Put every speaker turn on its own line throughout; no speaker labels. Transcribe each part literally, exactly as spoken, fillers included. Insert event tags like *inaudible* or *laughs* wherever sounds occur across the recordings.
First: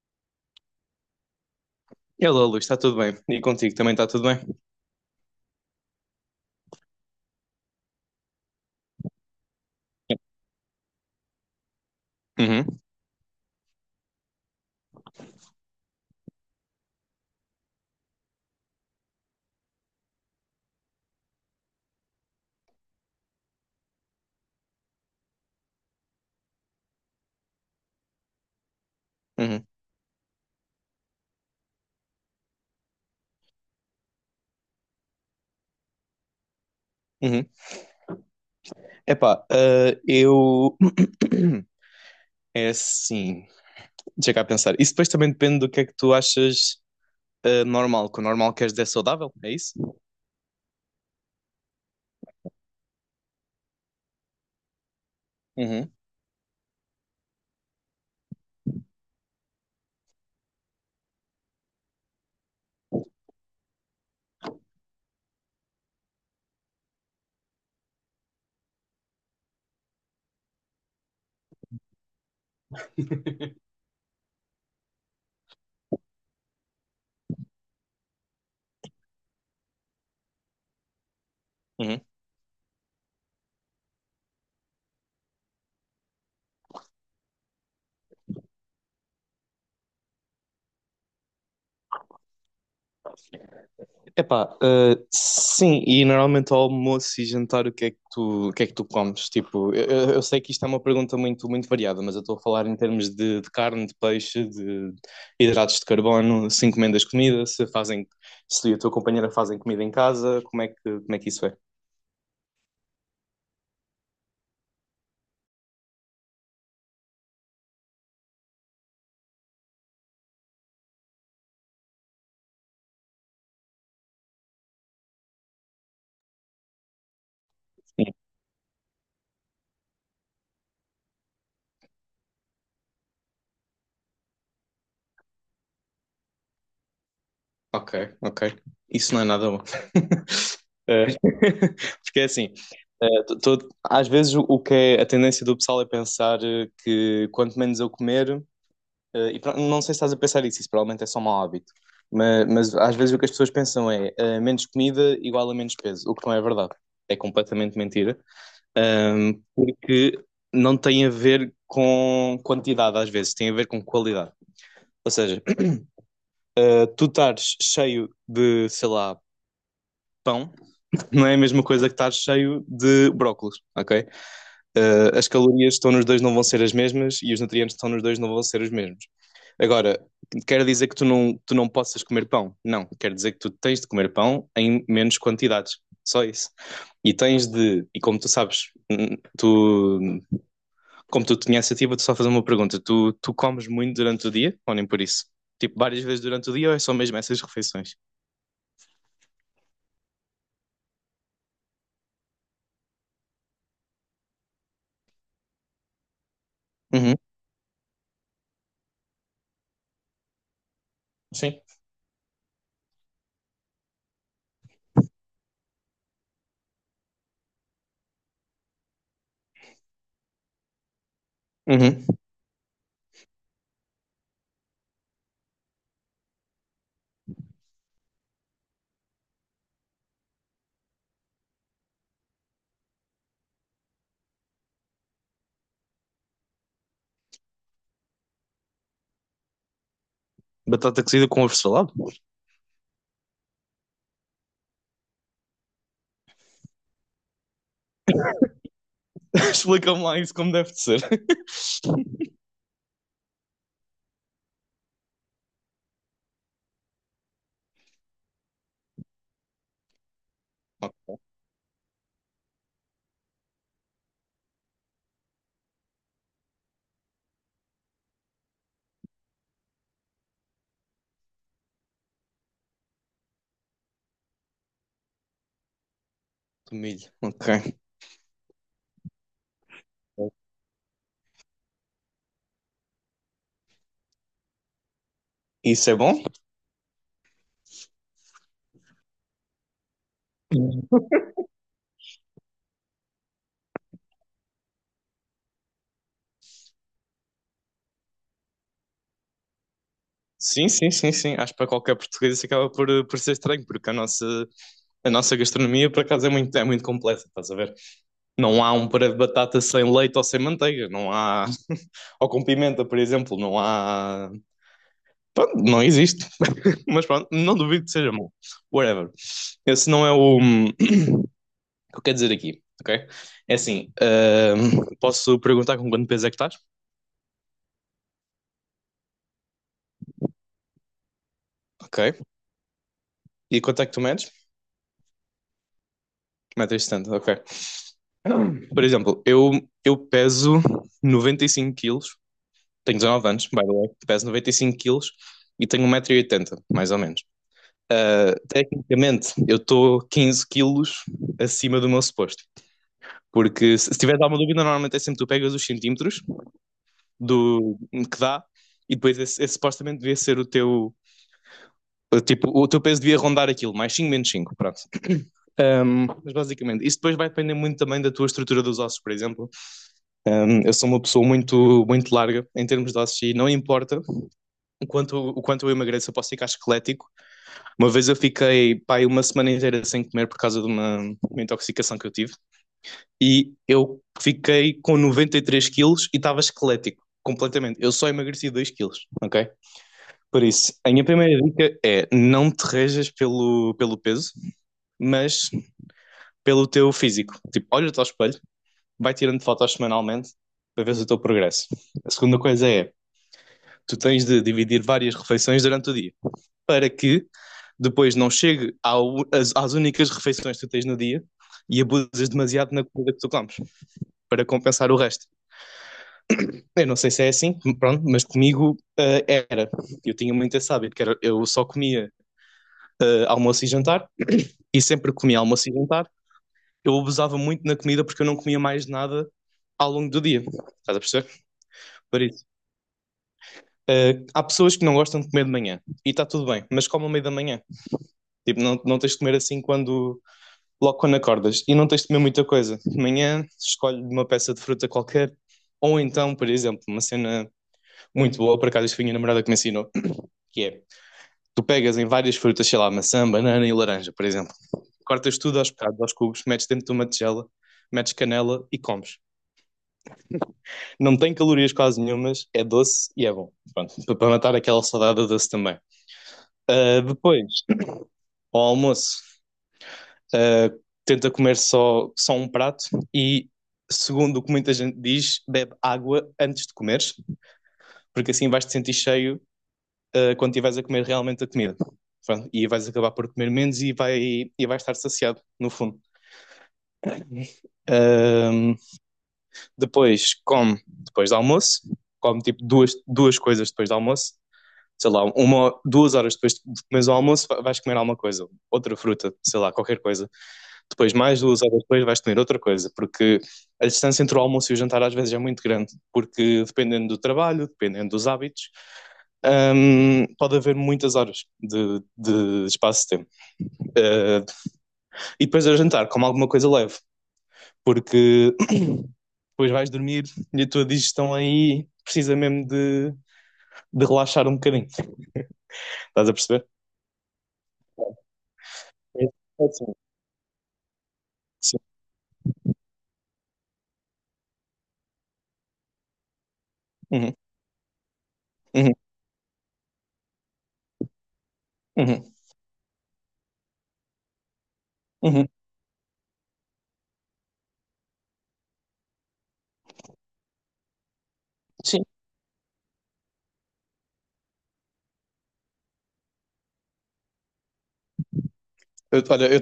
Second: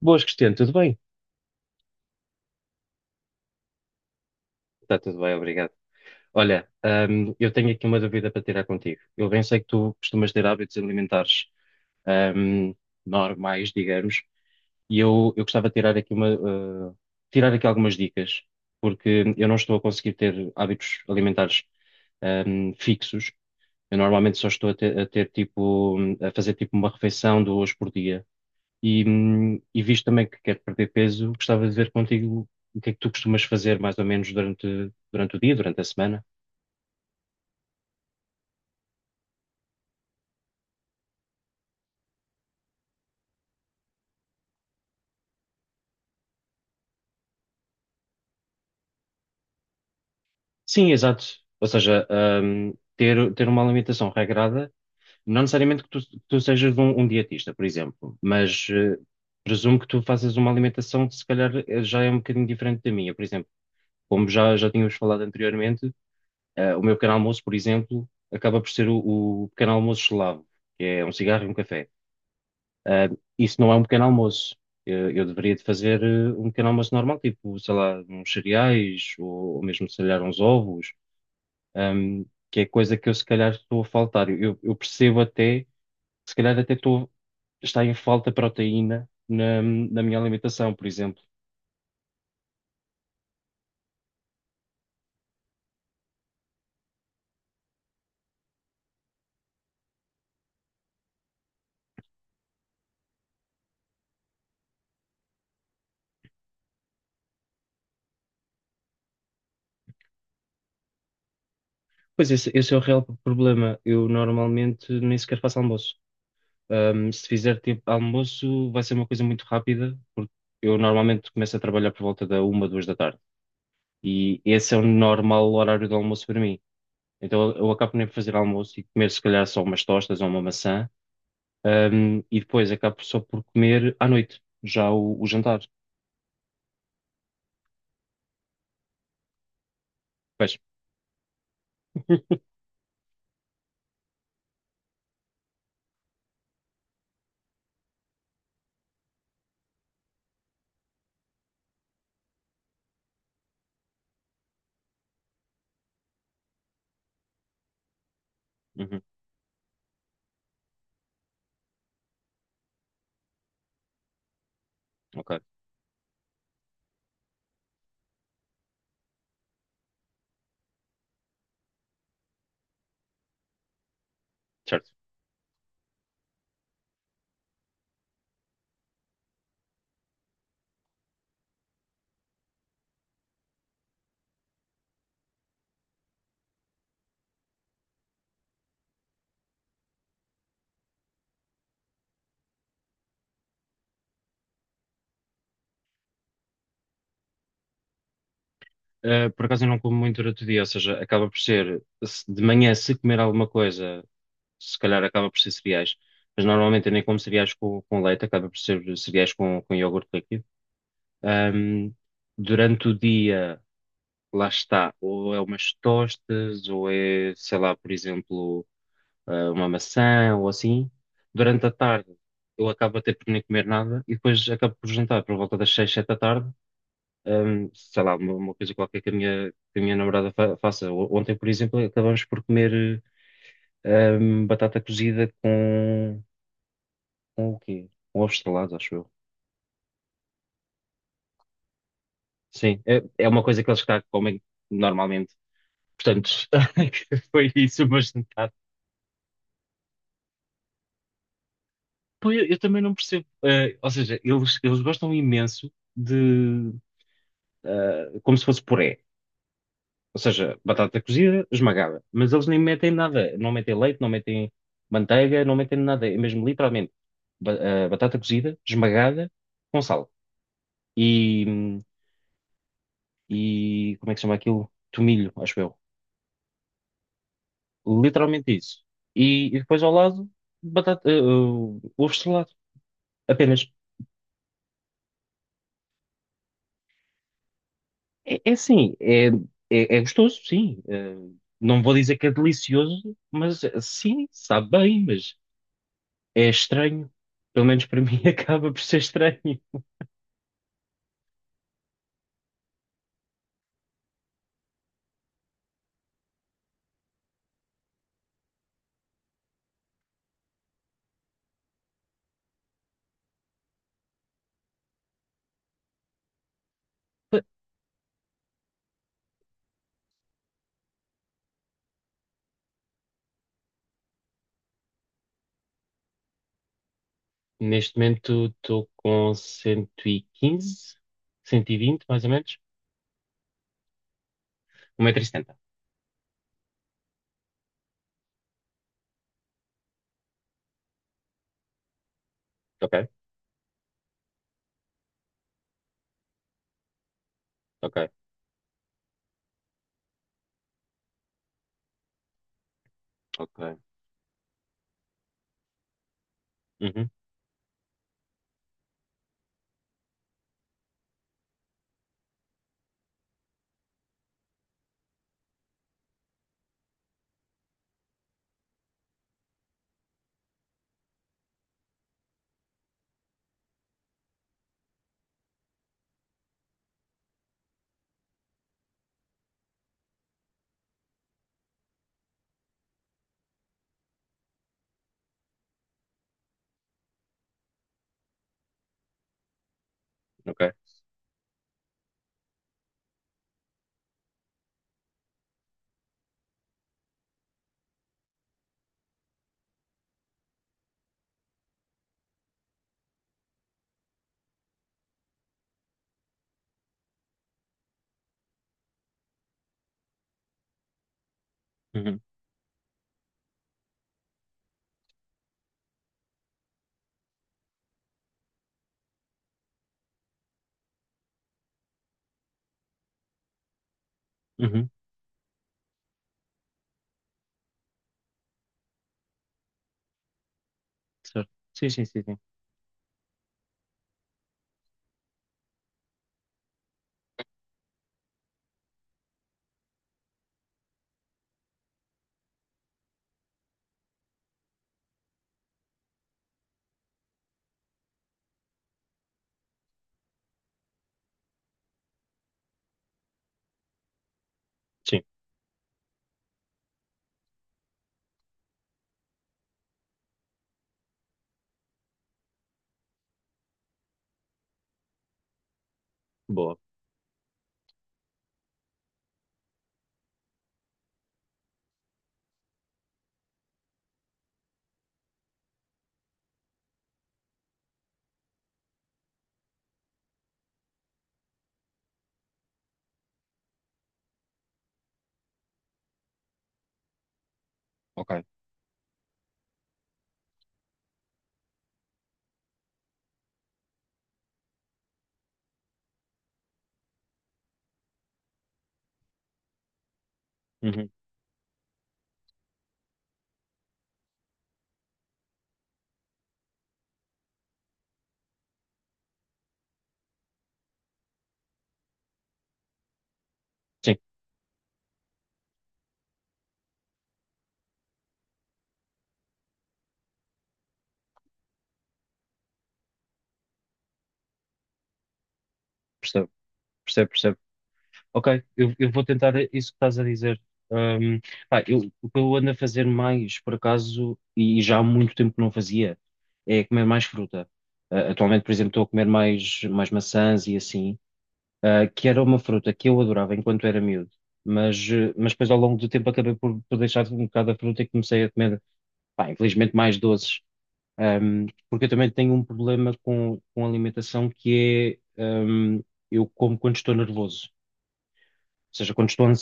Boas, Cristiano, tudo bem?
Hello, Luís, está tudo bem? E contigo também está tudo bem?
Está tudo bem, obrigado. Olha, hum, eu tenho aqui uma dúvida para tirar contigo. Eu bem sei que tu costumas ter hábitos alimentares, hum,
Uhum,
normais, digamos, e eu, eu gostava de tirar aqui uma, uh, tirar aqui algumas dicas, porque eu não estou a conseguir ter hábitos alimentares, hum, fixos. Eu normalmente só estou a ter, a ter tipo, hum, a fazer tipo uma refeição duas por dia. E, hum,
uhum,
e visto também que quero perder peso, gostava de ver contigo o que é que tu costumas fazer mais ou menos durante, durante o dia, durante a semana.
uhum. Epá, ah, eu. *clears throat* É assim. Deixa cá pensar. Isso depois também depende do que é que tu achas ah, normal. Que o normal queres dizer saudável, é isso?
Sim, exato. Ou seja, hum, ter, ter uma alimentação regrada, não necessariamente que
Uhum,
tu, que tu sejas um, um dietista, por exemplo, mas eh, presumo que tu faças uma alimentação que se calhar eh, já é um bocadinho diferente da minha. Por exemplo, como já, já tínhamos falado anteriormente, eh, o meu pequeno almoço, por exemplo, acaba por ser o, o pequeno almoço eslavo, que é um cigarro e um café. Ah, isso não é um pequeno almoço. Eu, eu deveria de fazer eh, um pequeno almoço normal, tipo, sei lá, uns cereais ou, ou mesmo, se calhar, uns ovos,
uhum.
ahm, que é coisa que eu, se calhar, estou a faltar. Eu, eu percebo até, se calhar, até estou, está em falta proteína na, na minha alimentação, por exemplo.
Epá, ah, sim, e normalmente ao almoço e jantar o que é que tu, o que é que tu comes? Tipo, eu, eu- eu sei que isto é uma pergunta muito, muito variada, mas eu estou a falar em termos de, de carne, de peixe, de hidratos de carbono, se encomendas comida, se fazem, se a tua companheira fazem comida em casa, como é que, como é que isso é?
Pois esse, esse é o real problema. Eu normalmente nem sequer faço almoço. Ahm, se fizer tipo almoço, vai ser uma coisa muito rápida, porque eu normalmente começo a trabalhar por volta da uma, duas da tarde. E esse é o normal horário do almoço para mim. Então eu acabo nem
Sim.
por fazer almoço e comer se calhar só umas tostas ou uma maçã, ahm, e depois acabo só por comer à noite, já o, o jantar.
Ok, ok. Isso não é nada bom.
Pois,
*laughs* Eh, *laughs* Porque é assim, eh, tô- tô- às vezes o o que é a tendência do pessoal é pensar eh, que quanto menos eu comer. Eh, e pro- não sei se estás a pensar isso, isso provavelmente é só um mau hábito. Mas, mas às vezes o que as pessoas pensam é eh, menos comida igual a menos peso, o que não é verdade. É completamente mentira.
uhum,
Ahm, porque não tem a ver com quantidade, às vezes, tem a ver com qualidade. Ou
ok,
seja, eh, tu estares cheio de, sei lá, pão, *laughs* não é a mesma coisa que estares cheio de brócolos, ok?
certo.
Uh, as calorias que estão nos dois não vão ser as mesmas e os nutrientes que estão nos dois não vão ser os mesmos. Agora, quer dizer que tu não, tu não possas comer pão? Não, quer dizer que tu tens de comer pão em menos quantidades, só isso. E tens de, e como tu sabes, tu, como tu tinha essa ativa, tu só fazer uma pergunta, tu, tu comes muito durante o dia ou nem por isso? Tipo, várias vezes durante o dia ou é só mesmo essas refeições?
Ah, por acaso eu não como muito durante o dia, ou seja, acaba por ser, se- de manhã se comer alguma coisa, se calhar acaba por ser cereais, mas normalmente eu nem
Uhum.
como cereais com, com leite, acaba por ser cereais com, com iogurte líquido.
Sim.
Ahm, Durante o dia. Lá está, ou é umas tostas, ou é, sei lá, por exemplo, ah, uma maçã ou assim. Durante a
Uhum.
tarde eu acabo até por nem comer nada e depois acabo por jantar por volta das seis, sete da tarde, ahm, sei lá, uma, uma coisa qualquer que a minha, que a minha namorada fa- faça. O- Ontem, por exemplo, acabamos por comer ahm, batata cozida com, com o quê? Com ovos estrelados, acho eu.
Batata cozida com ovo salado?
Sim, é, é uma coisa que eles cá comem normalmente. Portanto, *laughs* foi isso, mas.
*laughs* Explica-me lá isso como deve de ser. *laughs*
Pô, eu, eu também não percebo. Eh, ou seja, eles, eles gostam imenso de. Eh, como se fosse puré. Ou seja, batata cozida, esmagada. Mas eles nem metem nada. Não metem leite, não metem manteiga, não metem nada. É mesmo literalmente ba- eh, batata cozida, esmagada, com sal. E, e. Como é que se chama aquilo? Tomilho, acho eu.
Milho, ok.
Literalmente isso. E, e depois ao lado, batata, eh, eh, ovo estrelado. Apenas.
Isso é bom?
É, é assim, é, é, é gostoso, sim. Eh, não vou dizer que é delicioso, mas eh, sim, sabe bem, mas é estranho. Pelo menos para *laughs* mim acaba por ser estranho.
Sim, sim, sim, sim. Acho que para qualquer português isso acaba por, por ser estranho, porque a nossa, a nossa gastronomia, por acaso, é muito, é muito complexa, estás a ver? Não há um puré de batata sem leite ou sem manteiga, não há. Ou com pimenta, por exemplo, não há. Pronto, não existe. *laughs* Mas pronto, não duvido que seja bom. Whatever. Esse não é o o que eu quero dizer aqui, ok? É assim, ahm, posso perguntar com quanto peso é que estás?
Neste momento estou com cento cento e quinze, cento e vinte,
Ok.
mais ou menos.
E quanto é que tu medes?
um metro e setenta.
um metro e setenta, ok. Por exemplo, eu, eu peso noventa e cinco quilos,
Ok,
tenho dezenove anos, by the way, peso noventa e cinco quilos e tenho um metro e oitenta mais ou menos.
ok,
Tecnicamente, eu estou quinze quilos acima do meu suposto.
ok.
Porque se se tiveres alguma dúvida, normalmente é sempre tu pegas os centímetros
Uhum,
do que dá e depois esse, esse supostamente devia ser o teu. Tipo, o teu peso devia rondar aquilo, mais cinco menos cinco pronto. Mas basicamente, isso depois vai depender muito também da tua estrutura dos ossos, por exemplo. Hum, Eu sou uma pessoa muito, muito larga em termos de ossos e não importa o quanto, o quanto eu emagreço, eu posso ficar esquelético. Uma vez eu fiquei, pá, uma semana inteira sem comer por causa de uma, uma intoxicação que eu tive e eu fiquei com noventa e três quilos e estava esquelético, completamente. Eu só emagreci dois quilos, ok? Por
ok.
isso, a minha primeira dica é não te rejas pelo, pelo peso, mas pelo teu físico. Tipo, olha-te ao espelho, vai tirando fotos semanalmente para ver o teu progresso. A segunda coisa é, tu tens de dividir várias refeições durante o dia, para que depois não chegue ao, às, às únicas refeições que tu tens no dia e
Uhum,
abusas demasiado na comida que tu comes para compensar o resto. Eu não sei se é assim, pronto, mas comigo uh, era. Eu tinha muito esse hábito, que era, eu só comia uh, almoço e jantar e
uhum.
sempre que comia almoço e jantar. Eu abusava muito na comida porque eu não comia mais nada ao longo do dia. Estás a perceber?
Certo. Sim, sim, sim,
Por
sim.
isso. Uh, há pessoas que não gostam de comer de manhã e está tudo bem, mas comam ao meio da manhã. Tipo, não, não tens de comer assim quando logo quando acordas e não tens de comer muita coisa. De manhã, escolhe uma peça de fruta qualquer, ou então, por exemplo, uma cena muito boa, por acaso, isto foi a minha namorada que me ensinou, que é, tu pegas em várias frutas, sei lá, maçã, banana e laranja, por exemplo,
Sim,
cortas tudo aos bocados, aos cubos, metes dentro de uma tigela, metes canela e comes. Não tem calorias quase nenhumas, é doce e é bom, para matar aquela saudade é doce também.
boa.
Ah, depois, ao almoço, uh, tenta comer só, só um prato e, segundo o que muita gente diz, bebe água antes de comeres, porque assim vais te sentir cheio uh, quando estiveres a comer realmente a comida. Pronto, e vais acabar por comer menos e, vai, e vais estar saciado, no fundo.
Ok.
Uh, Depois come depois do almoço, come tipo duas, duas coisas depois do almoço, sei lá, uma, duas horas depois de comeres o almoço, vais comer alguma coisa, outra fruta, sei lá, qualquer coisa.
Uhum.
Depois, mais duas horas depois, vais comer outra coisa, porque a distância entre o almoço e o jantar às vezes é muito grande, porque dependendo do trabalho, dependendo dos hábitos, hum, pode haver muitas horas de, de espaço de tempo.
Sim,
Eh, e depois ao jantar, como alguma coisa leve, porque *coughs* *clears throat* depois vais dormir e a tua digestão aí precisa mesmo de, de relaxar um bocadinho. Estás a
percebo,
perceber?
percebo, percebo Ok, eu, eu
É,
vou tentar
é assim,
isso que estás a dizer. Um,
sim.
Pá, eu, o que eu ando a fazer mais, por acaso, e já há muito tempo que não fazia, é comer mais
Uhum,
fruta. Uh, atualmente, por exemplo,
uhum,
estou a comer mais, mais maçãs e assim, uh, que
uhum,
era uma fruta que eu adorava enquanto era miúdo, mas, uh,
uhum.
mas depois ao longo do tempo acabei por, por deixar um bocado a fruta e comecei a comer, pá, infelizmente, mais doces. Um,
Sim.
porque eu também tenho um problema com, com alimentação que é, um, eu como quando estou nervoso. Ou seja,
Eu-
quando estou
olha, eu,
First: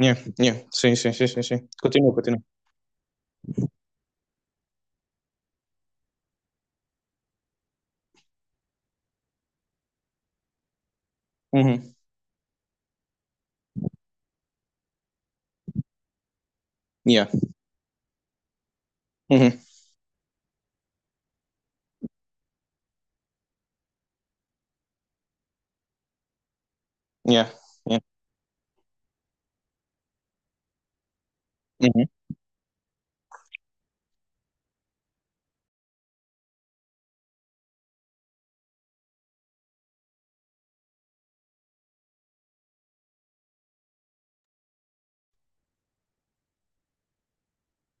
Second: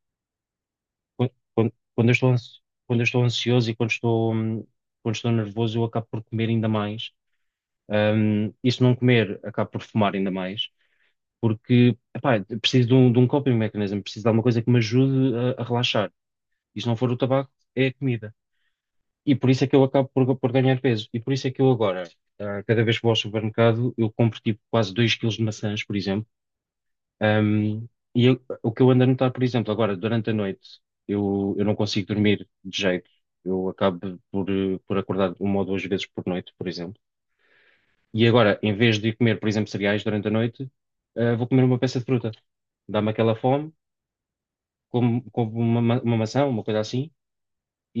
yeah, yeah. Sim, sim, sim, sim, sim.
quando, quando eu
Continua,
estou,
continua.
ans- quando eu estou ansioso e quando estou, hum, quando estou nervoso, eu acabo por comer ainda mais. Hum, e se não comer, acabo por fumar ainda mais,
Uhum.
porque, epá, eu preciso de um, de um coping mechanism, preciso de alguma coisa que me ajude a, a relaxar. E se não for o
Yeah.
tabaco, é a comida. E por isso
Uhum.
é que eu acabo por, por ganhar peso. E por isso é que eu agora, ah, cada vez que vou ao supermercado, eu compro tipo quase dois quilos de maçãs, por exemplo
Yeah.
um,
Yeah.
e eu- o que eu ando a notar, por exemplo, agora, durante a noite, eu, eu não
Uhum.
consigo dormir de jeito. Eu acabo por, eh, por acordar uma ou duas vezes por noite, por exemplo. E agora, em vez de comer, por exemplo, cereais durante a noite, eh, vou comer uma peça de fruta. Dá-me aquela fome, como, como uma, ma- uma maçã, uma coisa assim,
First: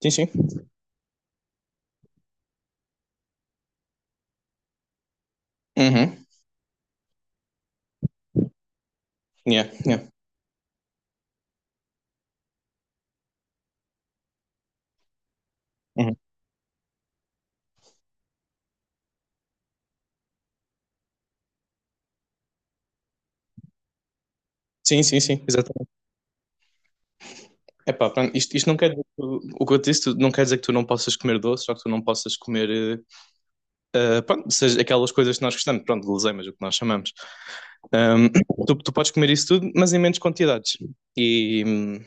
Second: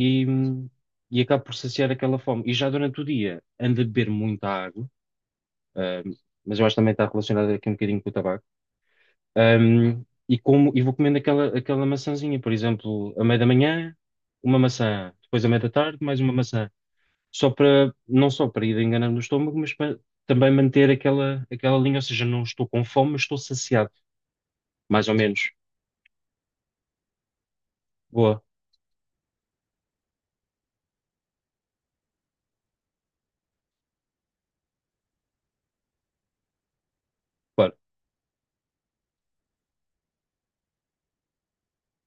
Sim, sim.
hum, e acabo por saciar aquela fome. E já durante o dia, ando a beber muita água, ah,
Uhum.
mas eu acho que também está relacionado aqui um bocadinho com o tabaco
Yeah, yeah.
Um, E como e vou comendo aquela, aquela maçãzinha, por exemplo, à meia da manhã, uma maçã, depois à meia da tarde,
Uhum.
mais uma maçã, só para não só para ir enganando o estômago, mas para também manter aquela aquela linha, ou seja, não estou com fome, mas estou saciado,
Sim,
mais ou
sim, sim,
menos.
exatamente. Epá, pronto,
Boa,
isto, isto não quer dizer que tu, o que eu te disse, tu- não quer dizer que tu não possas comer doce, só que tu não possas comer, eh, eh, pronto, seja aquelas coisas que nós gostamos, pronto, guloseimas, o que nós chamamos.
claro,
Ahm, tu, tu podes comer isso tudo, mas em menos quantidades. E, hum,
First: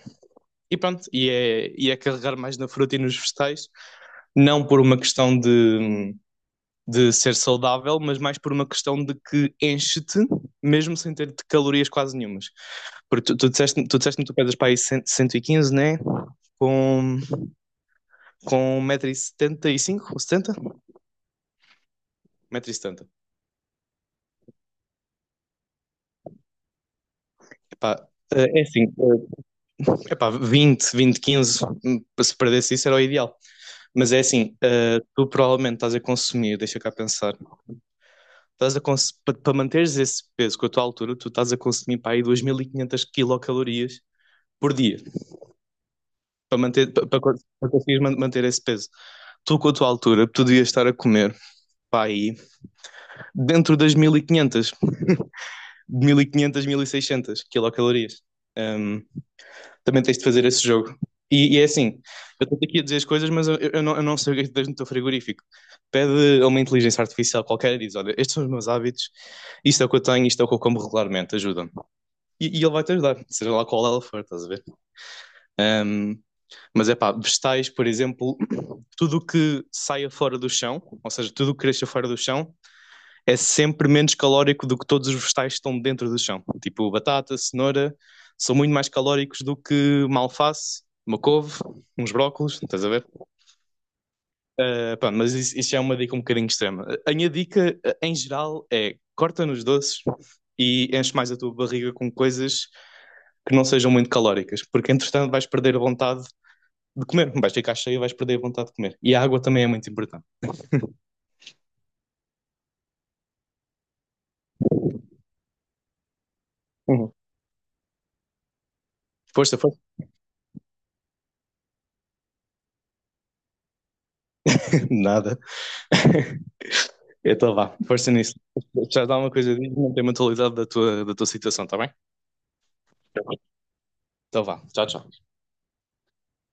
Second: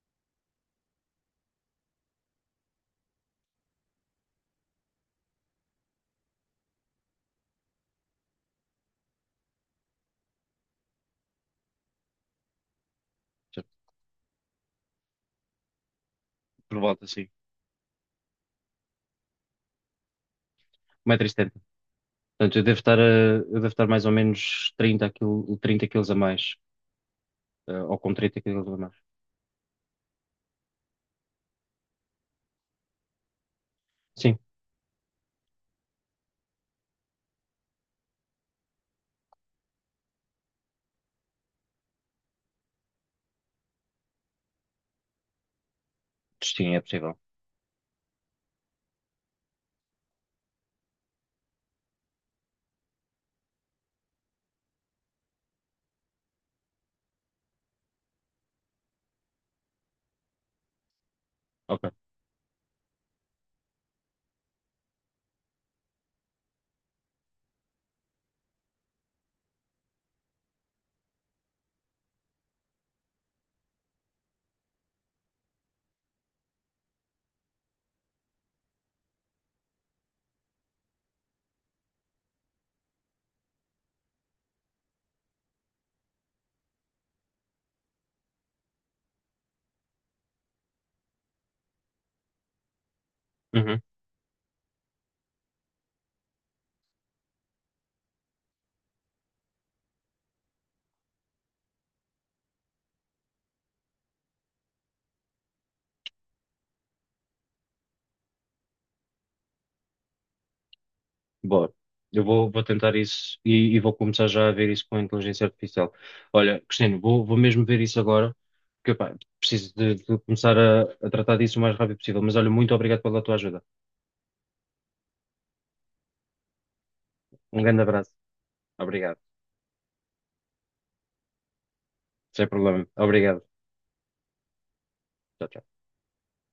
e pronto, e é, e é carregar mais na fruta e nos vegetais, não por uma questão de, de ser saudável, mas mais por uma questão de que enche-te, mesmo sem ter calorias quase nenhumas. Porque tu, tu
já,
disseste-me tu, disseste tu pesas para aí cento e quinze, né?
por volta
Com,
assim,
com um metro e setenta e cinco ou setenta?
um metro e setenta. Portanto, eu devo estar a,
um metro e setenta.
eu devo estar mais ou menos trinta quilo, trinta quilos a mais, eh, ou
Epá,
com trinta
eh, é
quilos a
assim,
mais.
eh, epá, vinte, vinte, quinze, se perdesse isso era o ideal. Mas é
Sim,
assim, eh, tu provavelmente estás a consumir, deixa cá pensar, estás a cons- para manteres esse peso com a tua altura, tu estás a consumir para aí duas mil e quinhentas quilocalorias por dia. Para
sim, é
manter, para,
possível.
para, para conseguires man- manter esse peso. Tu, com a tua altura, tu devias estar a comer, pá, aí, dentro das mil mil e e quinhentas mil e quinhentas mil e seiscentas quilocalorias. Hum, Também tens de fazer esse jogo. E, e é
Ok.
assim, eu estou aqui a dizer as coisas, mas eu, eu não, eu não sei o que é que tu tens no teu frigorífico. Pede a uma inteligência artificial qualquer e diz, olha, estes são os meus hábitos, isto é o que eu tenho, isto é o que eu como regularmente, ajuda-me. E, e ele vai-te ajudar, seja lá qual ela for, estás a ver? Hum, mas é pá, vegetais, por exemplo, tudo o que saia fora do chão, ou seja, tudo o que cresça fora do chão, é sempre menos calórico do que todos os vegetais que estão dentro do chão. Tipo batata, cenoura, são muito mais calóricos do que uma alface, uma couve, uns brócolos, estás a ver?
Uhum.
Ah, pá, mas isso, isso é uma dica um bocadinho extrema. A minha dica, eh, em geral, é corta nos doces e enche mais a tua barriga com coisas que não sejam muito calóricas, porque entretanto vais perder a vontade de comer, vais ficar cheio e vais perder a vontade de comer. E a água também é muito importante.
Bora. Eu vou, vou tentar isso e, e vou começar já a ver isso com a inteligência artificial. Olha, Cristino,
Uhum.
vou, vou mesmo ver isso agora, porque pá,
Força,
preciso
força.
de, de começar a, a tratar disso o mais rápido possível. Mas olha, muito obrigado pela tua ajuda.
Nada. *laughs* Então
Um
vá,
grande abraço.
força nisso. Já dá
Obrigado.
uma coisa, diz-me, mantém a atualidade da tua, da tua situação, está bem?
Sem problema.
Tá bem.
Obrigado.
Então vá, tchau, tchau.
Tchau, tchau.